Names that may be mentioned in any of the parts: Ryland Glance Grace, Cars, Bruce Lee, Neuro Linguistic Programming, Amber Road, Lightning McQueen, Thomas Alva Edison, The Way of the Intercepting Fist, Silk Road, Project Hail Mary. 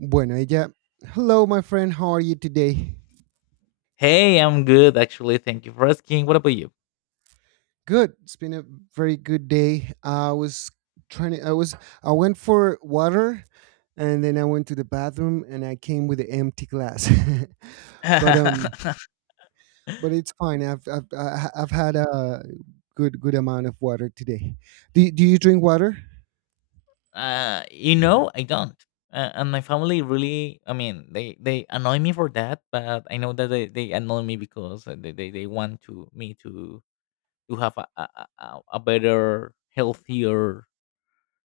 Bueno, ella, hello, my friend. How are you today? Hey, I'm good actually. Thank you for asking. What about you? Good. It's been a very good day. I was trying to, I was, I went for water and then I went to the bathroom and I came with an empty glass. but, um, uh, but it's fine. I've had a good amount of water today. Do you drink water? you know, I don't. And my family really, I mean, they annoy me for that, but I know that they, annoy me because they, they want to me to have a better, healthier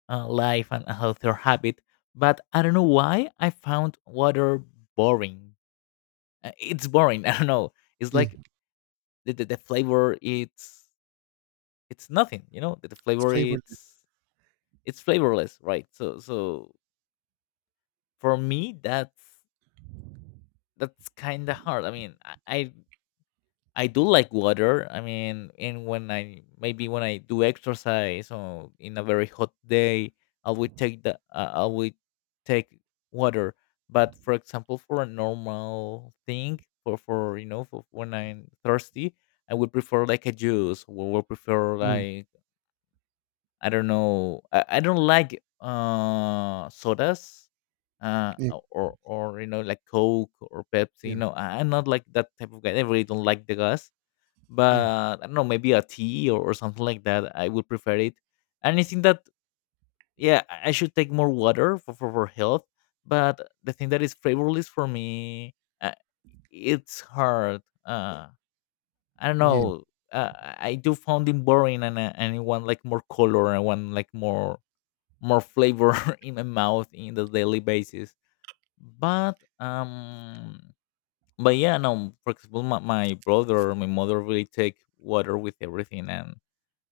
life and a healthier habit. But I don't know why I found water boring. It's boring. I don't know. It's Yeah. like the flavor. It's nothing. You know, the It's flavor. Flavorless. It's flavorless, right? So for me that's kinda hard. I mean, I I do like water. I mean, and when I, maybe when I do exercise or in a very hot day, I would take the I would take water. But, for example, for a normal thing, for, you know, for when I'm thirsty, I would prefer like a juice, or would prefer Yeah. like, I don't know. I don't like sodas, uh, Yeah. or, you know, like Coke or Yeah. Pepsi. No, I'm not like that type of guy. I really don't like the gas. Yeah. But I don't know, maybe a tea or something like that. I would prefer it. And I think that, yeah, I should take more water for health. But the thing that is flavorless for me, uh, it's hard. I don't Yeah. know. I do found it boring, and and I want like more color. I want like more more flavor in my mouth in the daily basis. But um, but yeah, no. For example, my brother, my mother, really take water with everything, and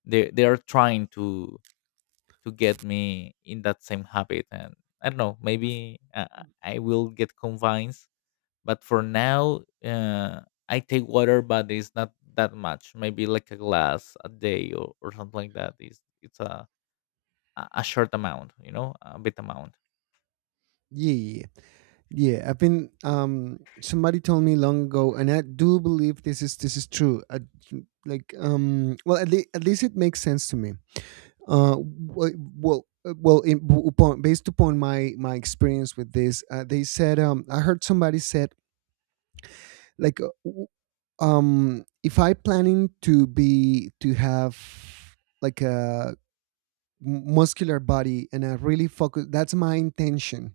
they are trying to get me in that same habit. And I don't know, maybe I will get convinced. But for now, I take water, but it's not that much. Maybe like a glass a day, or something like that. It's a short amount, you know, a bit amount. Yeah. Yeah, I've been. Somebody told me long ago, and I do believe this is true. I, like, well, at, le- At least it makes sense to me. Wh- well, well, in, upon Based upon my experience with this, they said. I heard somebody said like, uh, w- if I planning to have like a muscular body and I really focus, that's my intention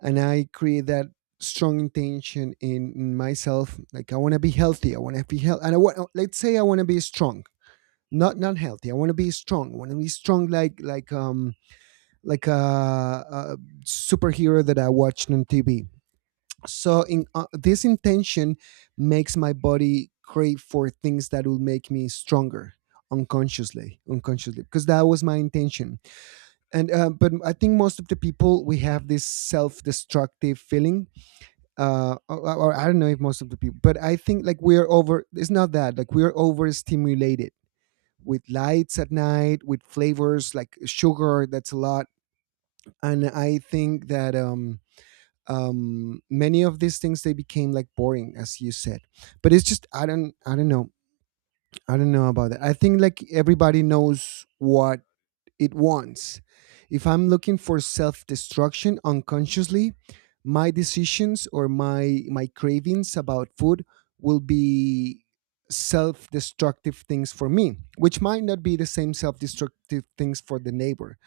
and I create that strong intention in myself. Like I want to be healthy. I want to be healthy, and I want. Let's say I want to be strong, not healthy. I want to be strong. I want to be strong, like like a superhero that I watched on TV. So in this intention makes my body crave for things that will make me stronger unconsciously because that was my intention and but I think most of the people we have this self-destructive feeling or I don't know if most of the people, but I think like we're over it's not that like we're overstimulated with lights at night, with flavors like sugar. That's a lot, and I think that many of these things they became like boring, as you said. But it's just I don't know. I don't know about that. I think like everybody knows what it wants. If I'm looking for self destruction unconsciously, my decisions or my cravings about food will be self destructive things for me, which might not be the same self destructive things for the neighbor.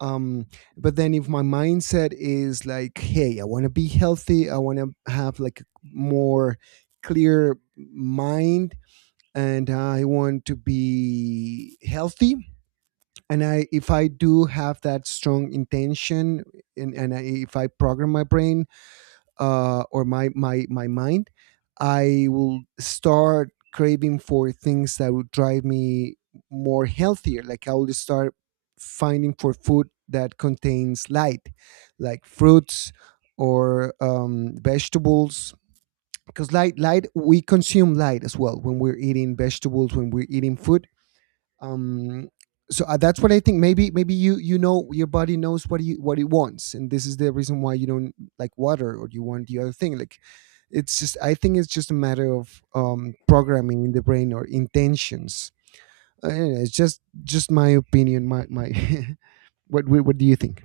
Um, but then if my mindset is like, hey, I want to be healthy, I want to have like a more clear mind and I want to be healthy, and I if I do have that strong intention and if I program my brain or my mind, I will start craving for things that would drive me more healthier. Like I will start finding for food that contains light, like fruits or vegetables, because light we consume light as well when we're eating vegetables, when we're eating food. um that's what I think. Maybe maybe you, you know, your body knows what you, what it wants, and this is the reason why you don't like water or you want the other thing. Like it's just, I think it's just a matter of programming in the brain or intentions. Anyway, it's just my opinion, my what do you think?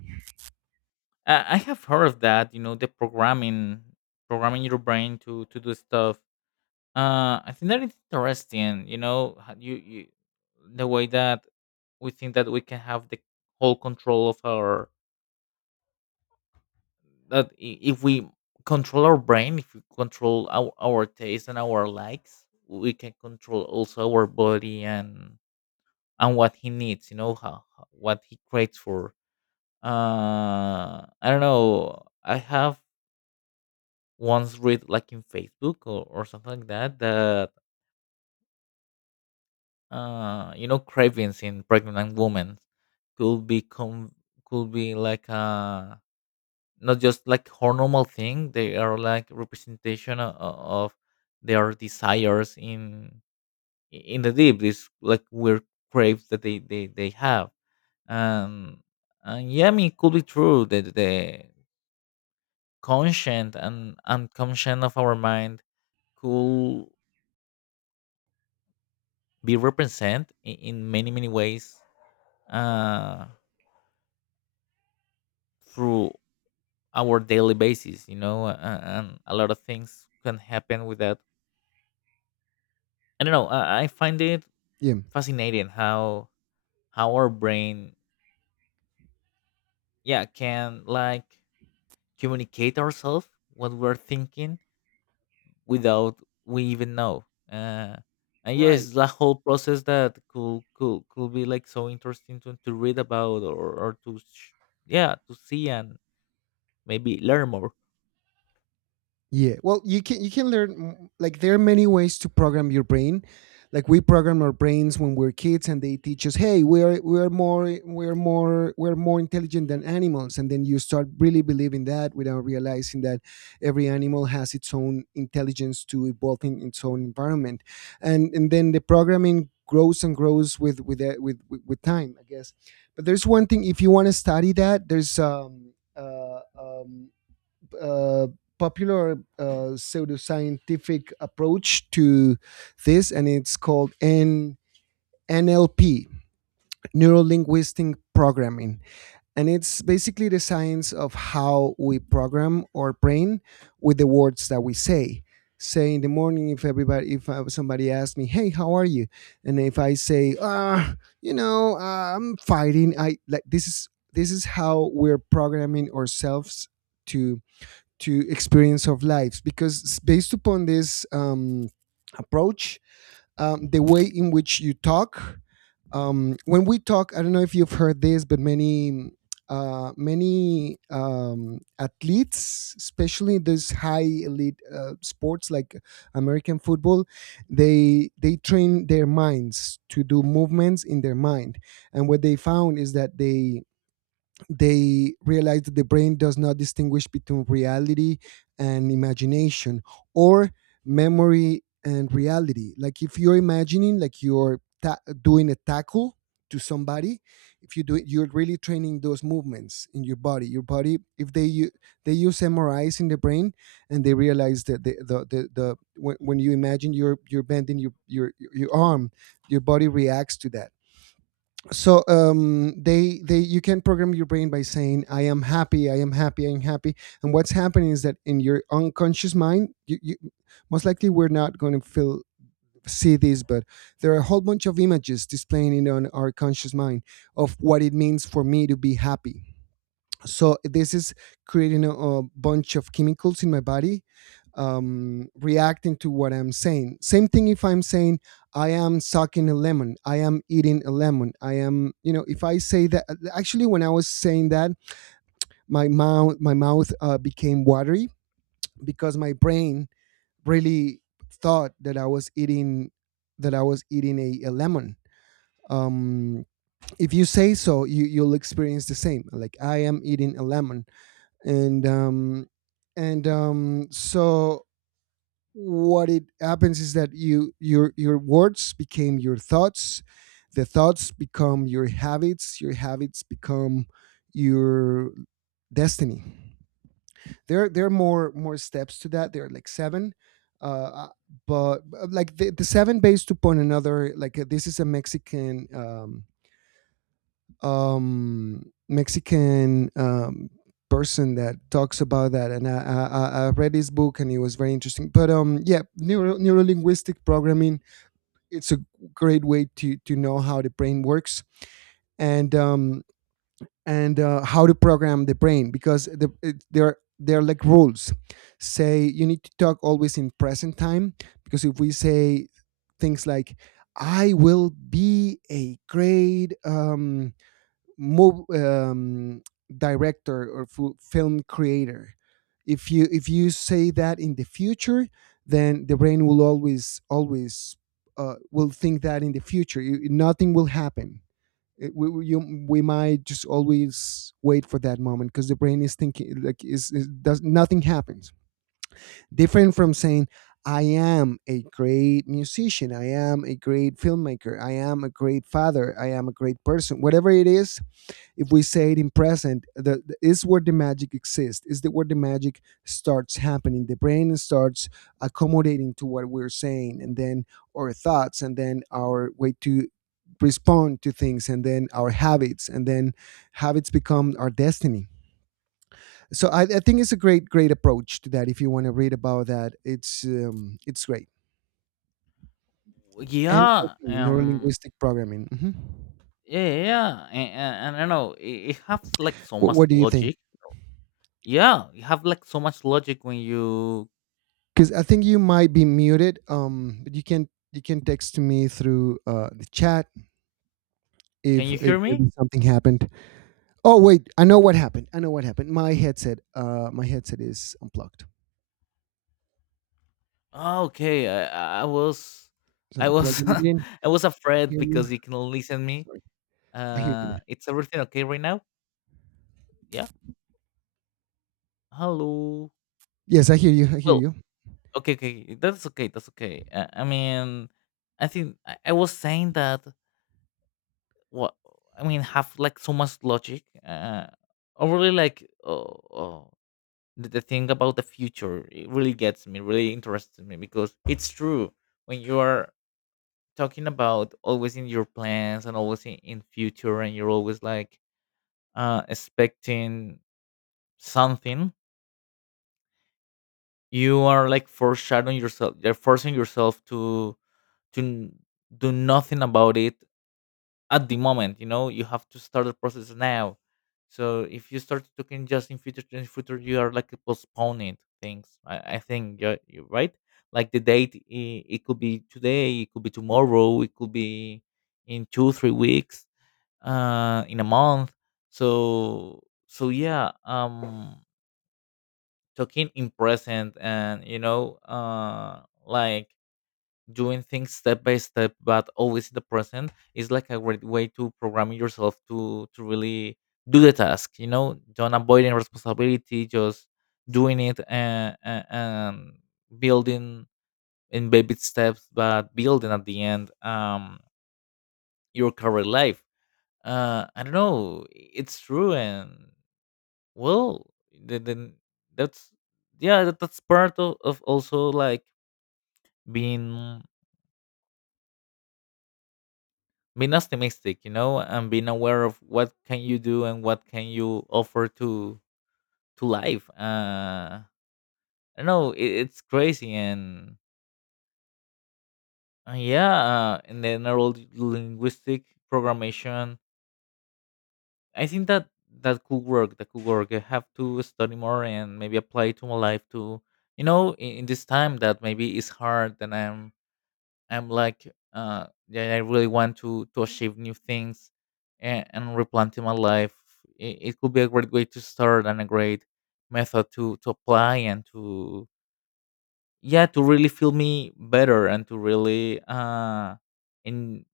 I have heard of that. You know, the programming, programming your brain to do stuff. I think that is interesting. You know, how you the way that we think that we can have the whole control of our that if we control our brain, if we control our taste and our likes, we can control also our body and what he needs. You know how what he craves for. I don't know. I have once read like in Facebook, or something like that, that you know cravings in pregnant women could become could be like not just like hormonal thing, they are like representation of their desires in the deep, these like weird craves that they have and and yeah, I mean, it could be true that the conscient and unconscient of our mind could be represented in many many ways uh, through our daily basis. You know, and a lot of things can happen with that. I don't know. I find it Yeah. fascinating how our brain, yeah, can like communicate ourselves what we're thinking without we even know. Uh, and Right. yes, the whole process that could be like so interesting to read about or to yeah, to see and maybe learn more. Yeah. Well, you can learn like there are many ways to program your brain. Like we program our brains when we're kids and they teach us, "Hey, we're more intelligent than animals." And then you start really believing that without realizing that every animal has its own intelligence to evolve in its own environment. And then the programming grows and grows with time, I guess. But there's one thing. If you want to study that, there's uh, popular pseudoscientific approach to this, and it's called NLP, Neuro Linguistic Programming. And it's basically the science of how we program our brain with the words that we say. Say in the morning, if somebody asks me, "Hey, how are you?" and if I say, "Ah, I'm fighting," I like this is how we're programming ourselves to to experience of lives, because based upon this approach, the way in which you talk, when we talk, I don't know if you've heard this, but many many athletes, especially these high elite sports like american football, they train their minds to do movements in their mind. And what they found is that they realize that the brain does not distinguish between reality and imagination, or memory and reality. Like if you're imagining like you're doing a tackle to somebody, if you do it, you're really training those movements in your body. Your body, if they they use mris in the brain, and they realize that the when you imagine you're bending your arm, your body reacts to that. So they, you can program your brain by saying I am happy, I am happy, I'm happy. And what's happening is that in your unconscious mind you most likely we're not going to feel see this, but there are a whole bunch of images displaying it on our conscious mind of what it means for me to be happy. So this is creating a bunch of chemicals in my body, reacting to what I'm saying. Same thing if I'm saying I am sucking a lemon, I am eating a lemon, I am, you know. If I say that, actually when I was saying that, my mouth became watery because my brain really thought that I was eating, that I was eating a lemon. um, if you say so, you'll experience the same. Like I am eating a lemon. And um and so What it happens is that your words became your thoughts, the thoughts become your habits, your habits become your destiny. There are more steps to that. There are like seven, uh but like the seven, based upon another, this is a mexican Mexican person that talks about that, and I read his book, and it was very interesting. But yeah, neurolinguistic programming. It's a great way to know how the brain works, and how to program the brain, because they're like rules. Say you need to talk always in present time, because if we say things like, I will be a great move director or film creator. If you, if you say that in the future, then the brain will always always will think that in the future you, nothing will happen. We might just always wait for that moment, because the brain is thinking like, is does nothing happens. Different from saying I am a great musician, I am a great filmmaker, I am a great father, I am a great person. Whatever it is, if we say it in present, the is where the magic exists. Is the where the magic starts happening? The brain starts accommodating to what we're saying, and then our thoughts, and then our way to respond to things, and then our habits, and then habits become our destiny. So I think it's a great approach to that. If you want to read about that, it's great. Yeah, NLP, neuro linguistic programming. Hmm. yeah, yeah, and I know it, it has like so much What do you think? logic. Yeah, you have like so much logic when you, Because I think you might be muted. But you can text me through the chat can if you hear me? maybe something happened. Oh wait, I know what happened. I know what happened. My headset is unplugged. Oh, okay, So I I'm was, plugging it in. I was I afraid hear you. because you can listen me. Sorry, I hear you now. It's everything okay right now? Yeah. Hello. Yes, I hear you. I hear Well, you. okay, okay, that's okay, that's okay. I mean, I think I was saying that. What I mean, have like so much logic. Or really like oh, the thing about the future. It really gets me, really interests me because it's true. When you are talking about always in your plans and always in future, and you're always like expecting something, you are like foreshadowing yourself. You're forcing yourself to do nothing about it at the moment. You know, you have to start the process now, so if you start talking just in future, in future, you are like postponing things. I think you're right. Like the date, it could be today, it could be tomorrow, it could be in 2 3 weeks, in a month. So yeah, talking in present, and you know, like doing things step by step, but always in the present is like a great way to program yourself to really do the task. You know, don't avoiding responsibility, just doing it, and building in baby steps, but building at the end, your career life. I don't know, it's true. And well, then that's yeah, that's part of also like being being optimistic, you know, and being aware of what can you do and what can you offer to life. I don't know, it's crazy. And yeah, and then neuro linguistic programmation, I think that that could work. I have to study more and maybe apply to my life, to you know, in this time that maybe is hard, and I'm like that I really want to achieve new things, and replanting my life. It could be a great way to start, and a great method to apply and to yeah, to really feel me better and to really in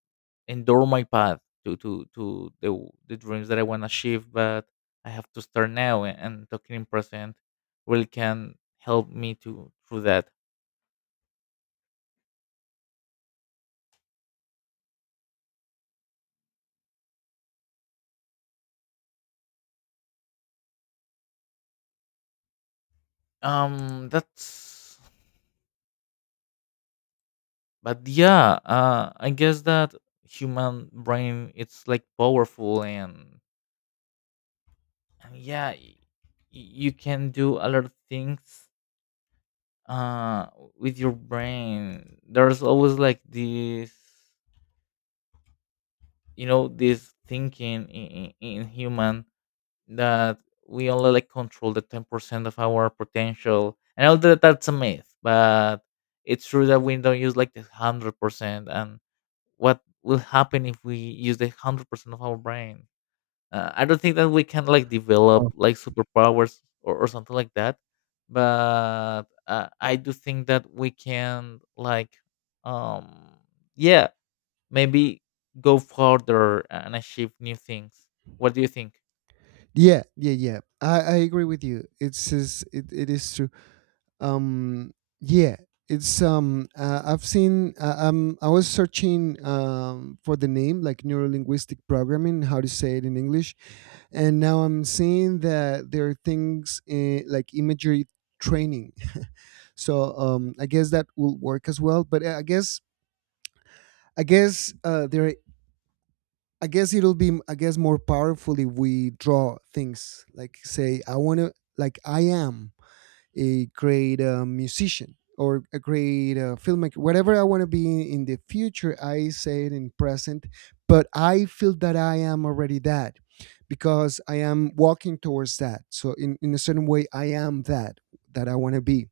endure my path to the the dreams that I want to achieve. But I have to start now, and talking in present really can help me to through that. That's, but yeah, I guess that human brain it's like powerful, and yeah, you can do a lot of things uh with your brain. There's always like this, you know, this thinking in human that we only like control the 10% of our potential. I know that that's a myth, but it's true that we don't use like the 100%. And what will happen if we use the 100% of our brain? I don't think that we can like Oh. develop like superpowers, or something like that, but I do think that we can like, um, yeah, maybe go further and achieve new things. What do you think? Yeah, yeah, yeah. I agree with you. It is true. Um yeah it's I've seen I was searching for the name, like, neurolinguistic programming, how to say it in english. And now I'm seeing that there are things like imagery training. So I guess that will work as well, but eh, I guess there I guess it'll be, I guess, more powerful if we draw things. Like say I want to, like I am a great musician or a great filmmaker, whatever I want to be in the future, I say it in present, but I feel that I am already that, because I am walking towards that. So in a certain way, I am that that I want to be,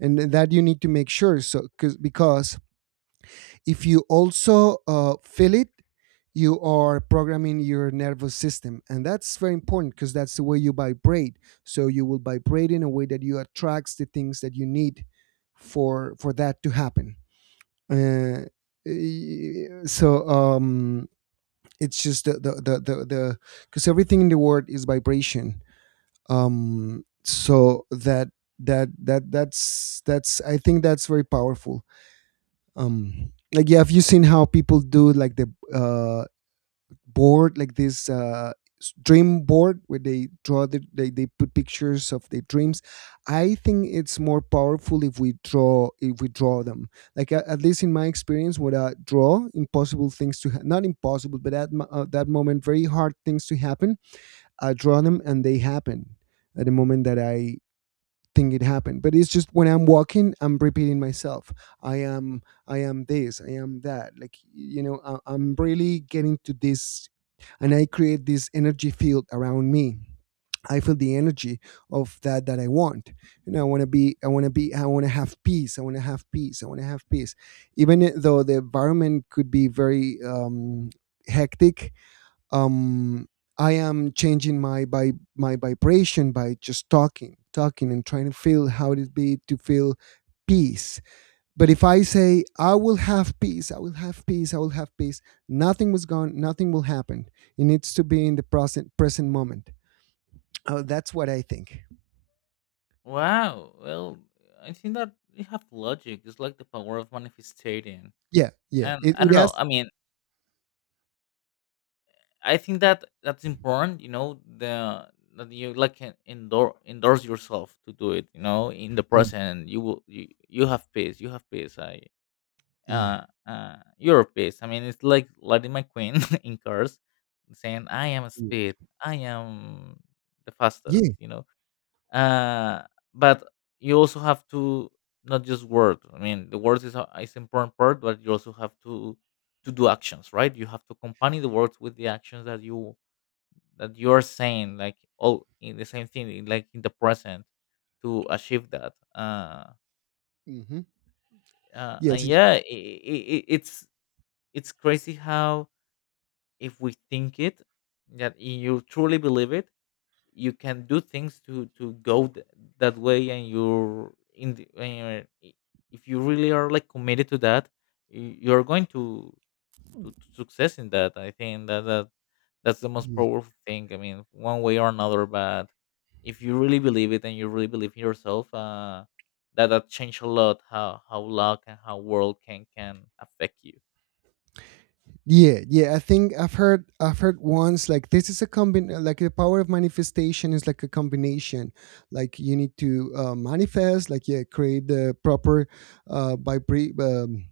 and that you need to make sure. So because if you also feel it, you are programming your nervous system. And that's very important because that's the way you vibrate. So you will vibrate in a way that you attracts the things that you need for that to happen. Uh, so it's just the because everything in the world is vibration. So that that that that's I think that's very powerful. Like, yeah, have you seen how people do like the uh board like this dream board where they put pictures of their dreams? I think it's more powerful if we draw them, like at least in my experience. What I draw, impossible things to not impossible, but at that moment very hard things to happen, I draw them and they happen. At the moment that I thing it happened. But it's just when I'm walking, I'm repeating myself. I am, I am this, I am that, I'm really getting to this. And I create this energy field around me, I feel the energy of that I want. You know, I want to be, I want to be, I want to have peace, I want to have peace, I want to have peace, even though the environment could be very hectic. um I am changing my by my vibration by just talking, talking, and trying to feel how it be to feel peace. But if I say I will have peace, I will have peace, I will have peace, nothing was gone, nothing will happen. It needs to be in the present, present moment. Oh, that's what I think. Wow. Well, I think that you have logic. It's like the power of manifesting. Yeah, yeah, And it, I it don't know. has. I mean, I think that that's important. You know, the that you like can endorse endorse yourself to do it. You know, in the Yeah, present, you will you have peace. You have peace. I yeah, you're peace. I mean, it's like Lightning McQueen in Cars saying, "I am yeah, speed. I am the fastest." yeah. You know, uh, but you also have to not just word. I mean, the words is a, is important part, but you also have to do actions, right? You have to accompany the words with the actions that you are saying, like all in the same thing, like in the present, to achieve that. Hmm. Yes, And yeah, I it's crazy how if we think it, that you truly believe it, you can do things to go that way, and you're in the, when you're, if you really are like committed to that, you're going to to success in that. I think that that's the most yeah. powerful thing. I mean, one way or another, but if you really believe it and you really believe in yourself, that that change a lot how luck and how world can affect you. Yeah, yeah. I think I've heard once, like this is a combin like the power of manifestation is like a combination. Like you need to manifest, like, yeah, create the proper uh, vibra- um,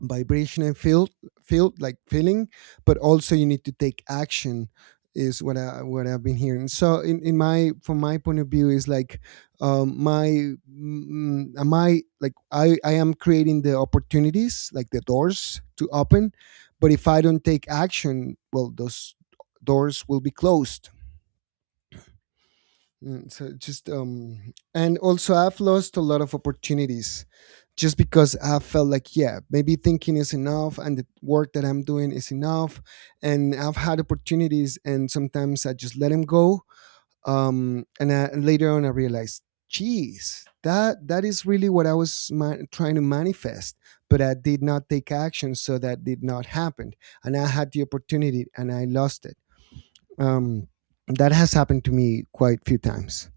vibration and feel, like feeling. But also you need to take action is what I what I've been hearing. So in my from my point of view is like, my mm, am I like I am creating the opportunities, like the doors to open. But if I don't take action, well, those doors will be closed. Mm, So just And also I've lost a lot of opportunities, just because I felt like, yeah, maybe thinking is enough and the work that I'm doing is enough. And I've had opportunities and sometimes I just let them go. And and later on I realized, geez, that is really what I was trying to manifest, but I did not take action, so that did not happen. And I had the opportunity and I lost it. um that has happened to me quite a few times.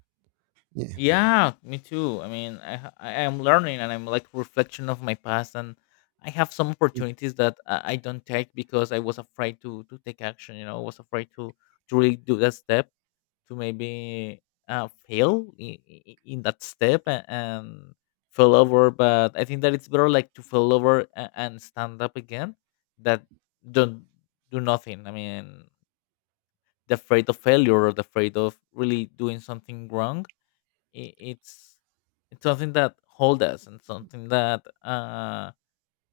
Yeah. Yeah, me too. I mean, I am learning, and I'm like reflection of my past, and I have some Mm. opportunities that I don't take because I was afraid to take action. You know, I was afraid to really do that step, to maybe fail in that step, and fall over. But I think that it's better like to fall over and stand up again, that don't do nothing. I mean, the afraid of failure or the afraid of really doing something wrong i- it's it's something that hold us and something that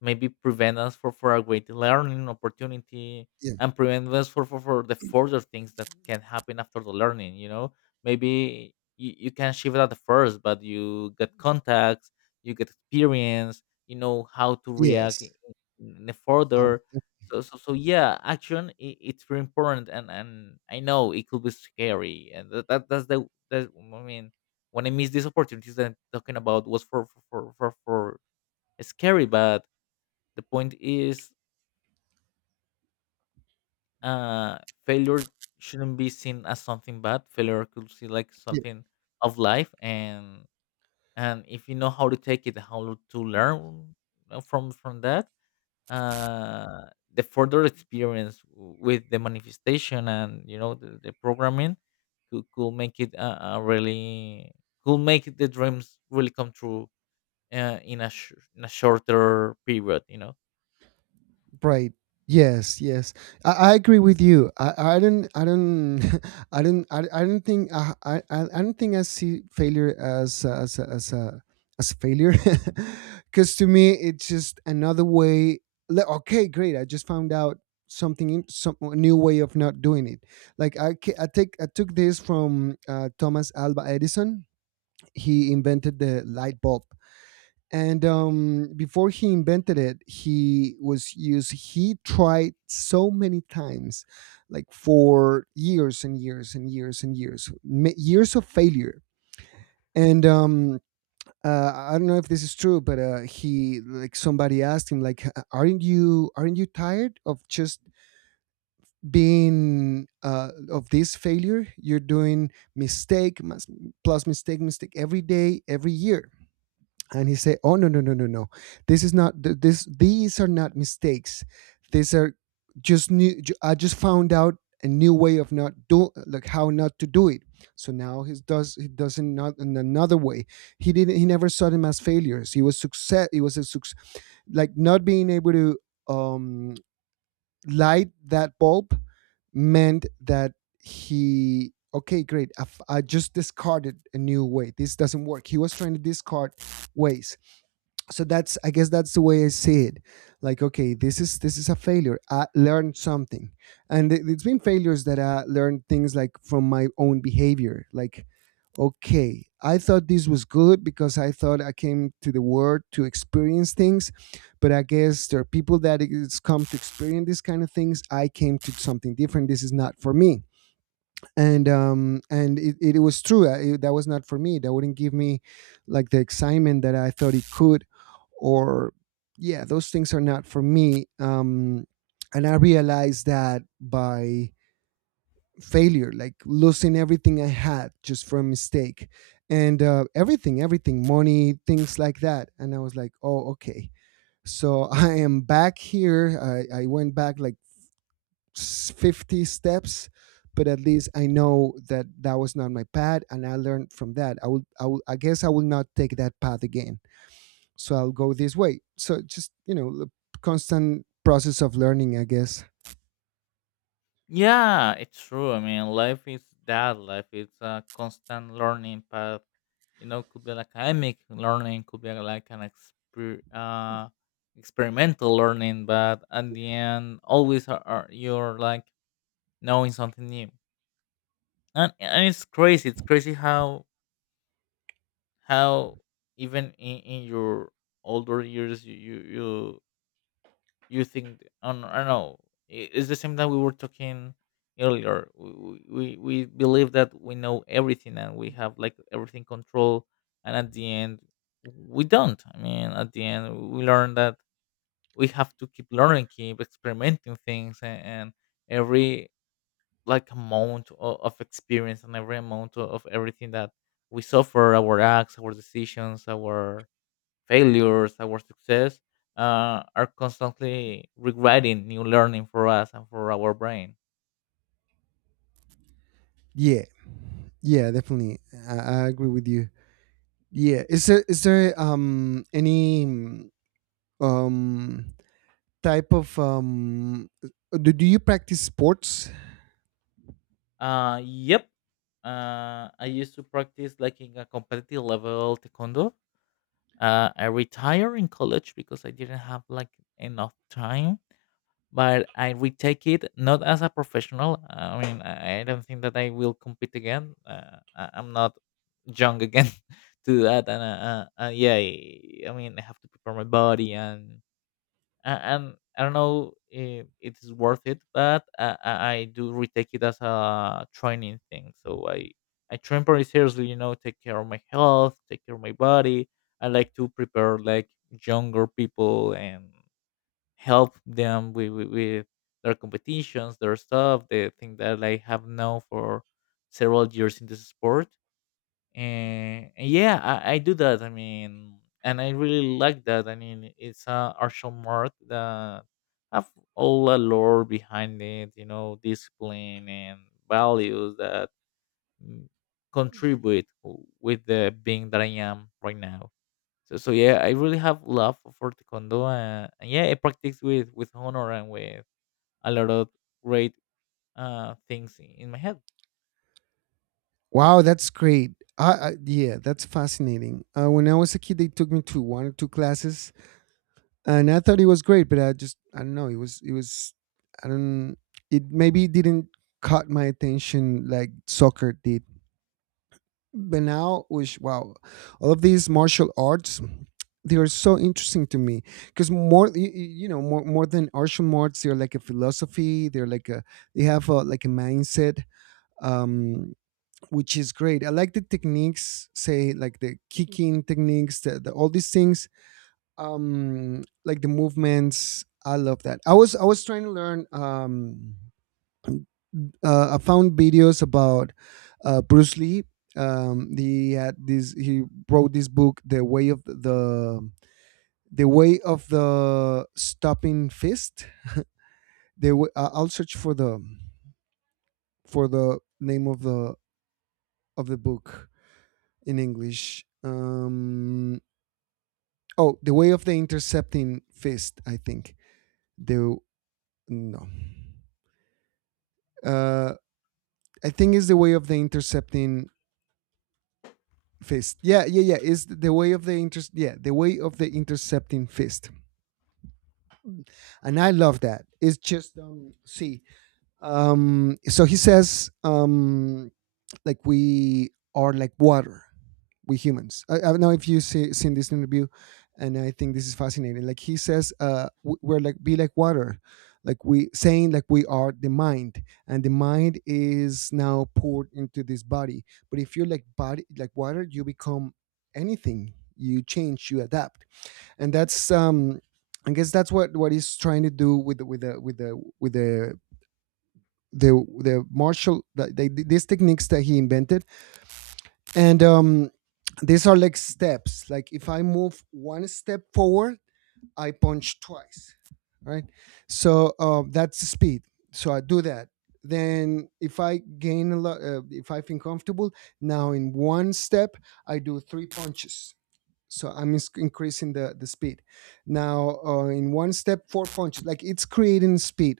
maybe prevent us for a great learning opportunity, Yeah. and prevent us for the further things that can happen after the learning. Maybe you can shift at the first, but you get contacts, you get experience, you know how to react Yes. In the Oh, further. yeah. So yeah, action I it's very important, and I know it could be scary, and that that's the that i mean when I miss these opportunities that I'm talking about was for scary, but the point is, uh, failure shouldn't be seen as something bad. Failure could see like Yeah. something of life, and if you know how to take it, how to learn from that, uh, the further experience with the manifestation, and you know the programming could make it really could make the dreams really come true, in a in a shorter period. You know. Right. Yes. Yes. I agree with you. I don't. I don't. I don't. I don't think. I don't think I see failure as failure, because to me it's just another way. Okay, great. I just found out some a new way of not doing it. Like I. ca- I take. I took this from Thomas Alva Edison. He invented the light bulb, and before he invented it, he was used he tried so many times, like for years and years and years and years, years of failure. And I don't know if this is true, but he, like, somebody asked him, like, Aren't you tired of just being of this failure you're doing, mistake plus mistake, every day, every year?" And he said, "Oh, no, no, no, no, no, this is not th- this these are not mistakes. These are just new. I just found out a new way of not do like how not to do it." So now he does it, not in another way. He never saw them as failures. He was a success. Like, not being able to um light that bulb meant that, he, okay, great, I just discarded a new way, this doesn't work. He was trying to discard ways. So that's I guess that's the way I see it. Like, okay, this is a failure, I learned something. And it's been failures that I learned things, like from my own behavior, like, okay, I thought this was good because I thought I came to the world to experience things. But I guess there are people that it's come to experience these kind of things. I came to something different, this is not for me. And and it was true. That was not for me, that wouldn't give me like the excitement that I thought it could. Or, yeah, those things are not for me. And I realized that by failure, like losing everything I had just from mistake, and everything, money, things like that, and I was like, oh, okay. So I am back here. I went back like 50 steps, but at least I know that that was not my path, and I learned from that. I guess I will not take that path again, so I'll go this way. So just, the constant process of learning, I guess. Yeah, it's true. I mean, life is that. Life is a constant learning path. You know, could be like academic learning, could be like an experimental learning, but at the end, always are you're like knowing something new, and it's crazy. It's crazy how how even in your older years, you think on, I don't know, it's the same that we were talking earlier. We believe that we know everything and we have like everything control, and at the end we don't. I mean, at the end we learn that we have to keep learning, keep experimenting things. And and, every like amount of experience, and every amount of everything that we suffer, our acts, our decisions, our failures, our success, are constantly regretting new learning for us and for our brain. Yeah, yeah, definitely. I agree with you. Yeah, is there any um type of, do you practice sports? Yep. I used to practice like in a competitive level taekwondo. I retired in college because I didn't have like enough time, but I retake it not as a professional. I mean, I don't think that I will compete again. I'm not young again to do that, and yeah, I mean, I have to prepare my body and I'm I don't know if it is worth it, but I do retake it as a training thing. So I train pretty seriously, you know, take care of my health, take care of my body. I like to prepare like younger people and help them with their competitions, their stuff, the thing that I have known for several years in this sport, and yeah, I do that. I mean, and I really like that. I mean, it's a martial art that have all the lore behind it, you know, discipline and values that mm, contribute with the being that I am right now. So yeah, I really have love for taekwondo. And yeah, I practice with honor and with a lot of great things in my head. Wow, that's great. Yeah, that's fascinating. When I was a kid, they took me to one or two classes, and I thought it was great. But I just, I don't know. I don't. It maybe didn't caught my attention like soccer did. But now, which, wow, all of these martial arts, they are so interesting to me, because more, y- y- you know, more more than martial arts, they're like a philosophy. They're like a, they have a, like a mindset. Um, which is great. I like the techniques, say like the kicking techniques, the all these things, like the movements. I love that. I was trying to learn. I found videos about, Bruce Lee. He had this. He wrote this book, The Way of the Stopping Fist. I'll search for the name of the book in English. Oh, the way of the intercepting fist. I think the No. Uh, I think it's the way of the intercepting fist. Yeah, yeah, yeah. It's the way of the inter. Yeah, the way of the intercepting fist. And I love that. It's just, see. So he says, like we are like water, we humans. I don't know if you seen this interview, and I think this is fascinating. Like he says, we're like be like water, like we saying, like we are the mind, and the mind is now poured into this body. But if you're like body, like water, you become anything. You change, you adapt, and that's, I guess that's what he's trying to do with these techniques that he invented. And these are like steps, like if I move one step forward, I punch twice, right? So that's the speed. So I do that. Then if I gain a lot, if I feel comfortable, now in one step, I do three punches. So I'm increasing the speed. Now, in one step, four punches, like it's creating speed.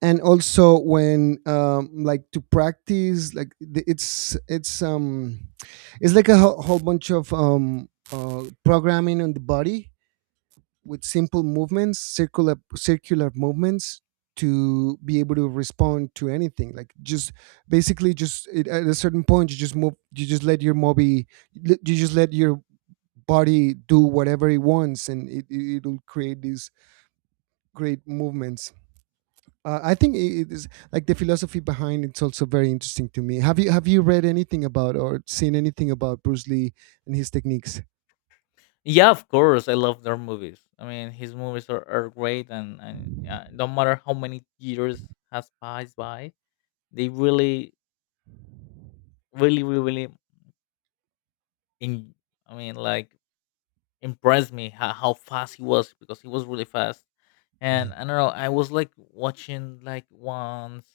And also when, like to practice, it's, it's like a whole, whole bunch of programming on the body with simple movements, circular, circular movements, to be able to respond to anything, like just basically at a certain point you just move, you just let your body do whatever it wants, and it'll create these great movements. I think it is like the philosophy behind, it's also very interesting to me. Have you read anything about or seen anything about Bruce Lee and his techniques? Yeah, of course, I love their movies. I mean, his movies are great, and no matter how many years has passed by, they really, really, really, really, in, I mean, like impressed me how fast he was, because he was really fast, Yeah. and I don't know, I was like watching like once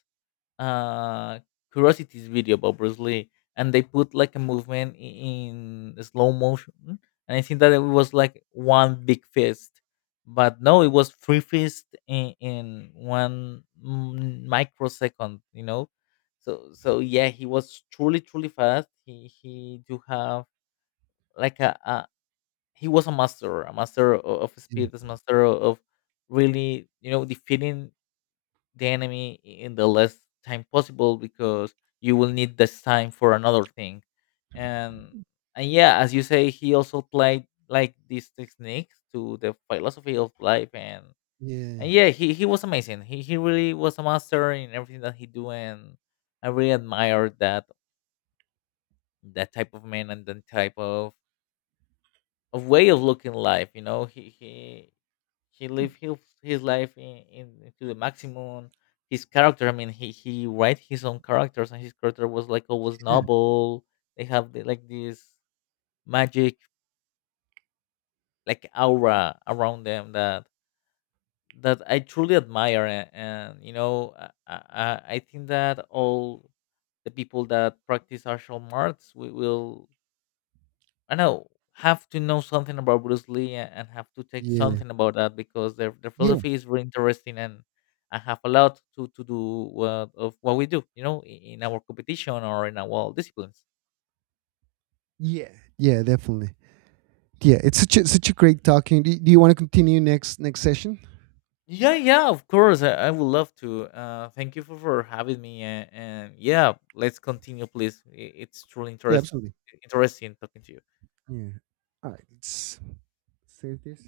uh curiosity's video about Bruce Lee, and they put like a movement in slow motion, and I think that it was like one big fist, but no, it was three fists in one microsecond, you know. So yeah, he was truly, truly fast. He do have like a he was a master, a master of Yeah. speed, a master of really, you know, defeating the enemy in the less time possible, because you will need this time for another thing. And and yeah, as you say, he also played like these techniques to the philosophy of life. and Yeah. and yeah, he was amazing. He really was a master in everything that he do, and I really admired that, that type of man and that type of way of looking life. You know, he lived his life in to the maximum. His character, I mean, he write his own characters, and his character was like always noble. They have like this magic like aura around them that I truly admire. And and, you know, I think that all the people that practice martial arts we will, I know, have to know something about Bruce Lee, and have to take Yeah. Yeah. something about that, because their Yeah. philosophy is very interesting, and have a lot to do what, of what we do, you know, in our competition or in our disciplines. Yeah. Yeah, definitely. Yeah, it's such a great talking. Do you want to continue next session? Yeah, yeah, of course, I would love to. Thank you for having me, and yeah, let's continue, please. It's truly Yeah, absolutely. interesting talking to you. Yeah. All right. Let's save this.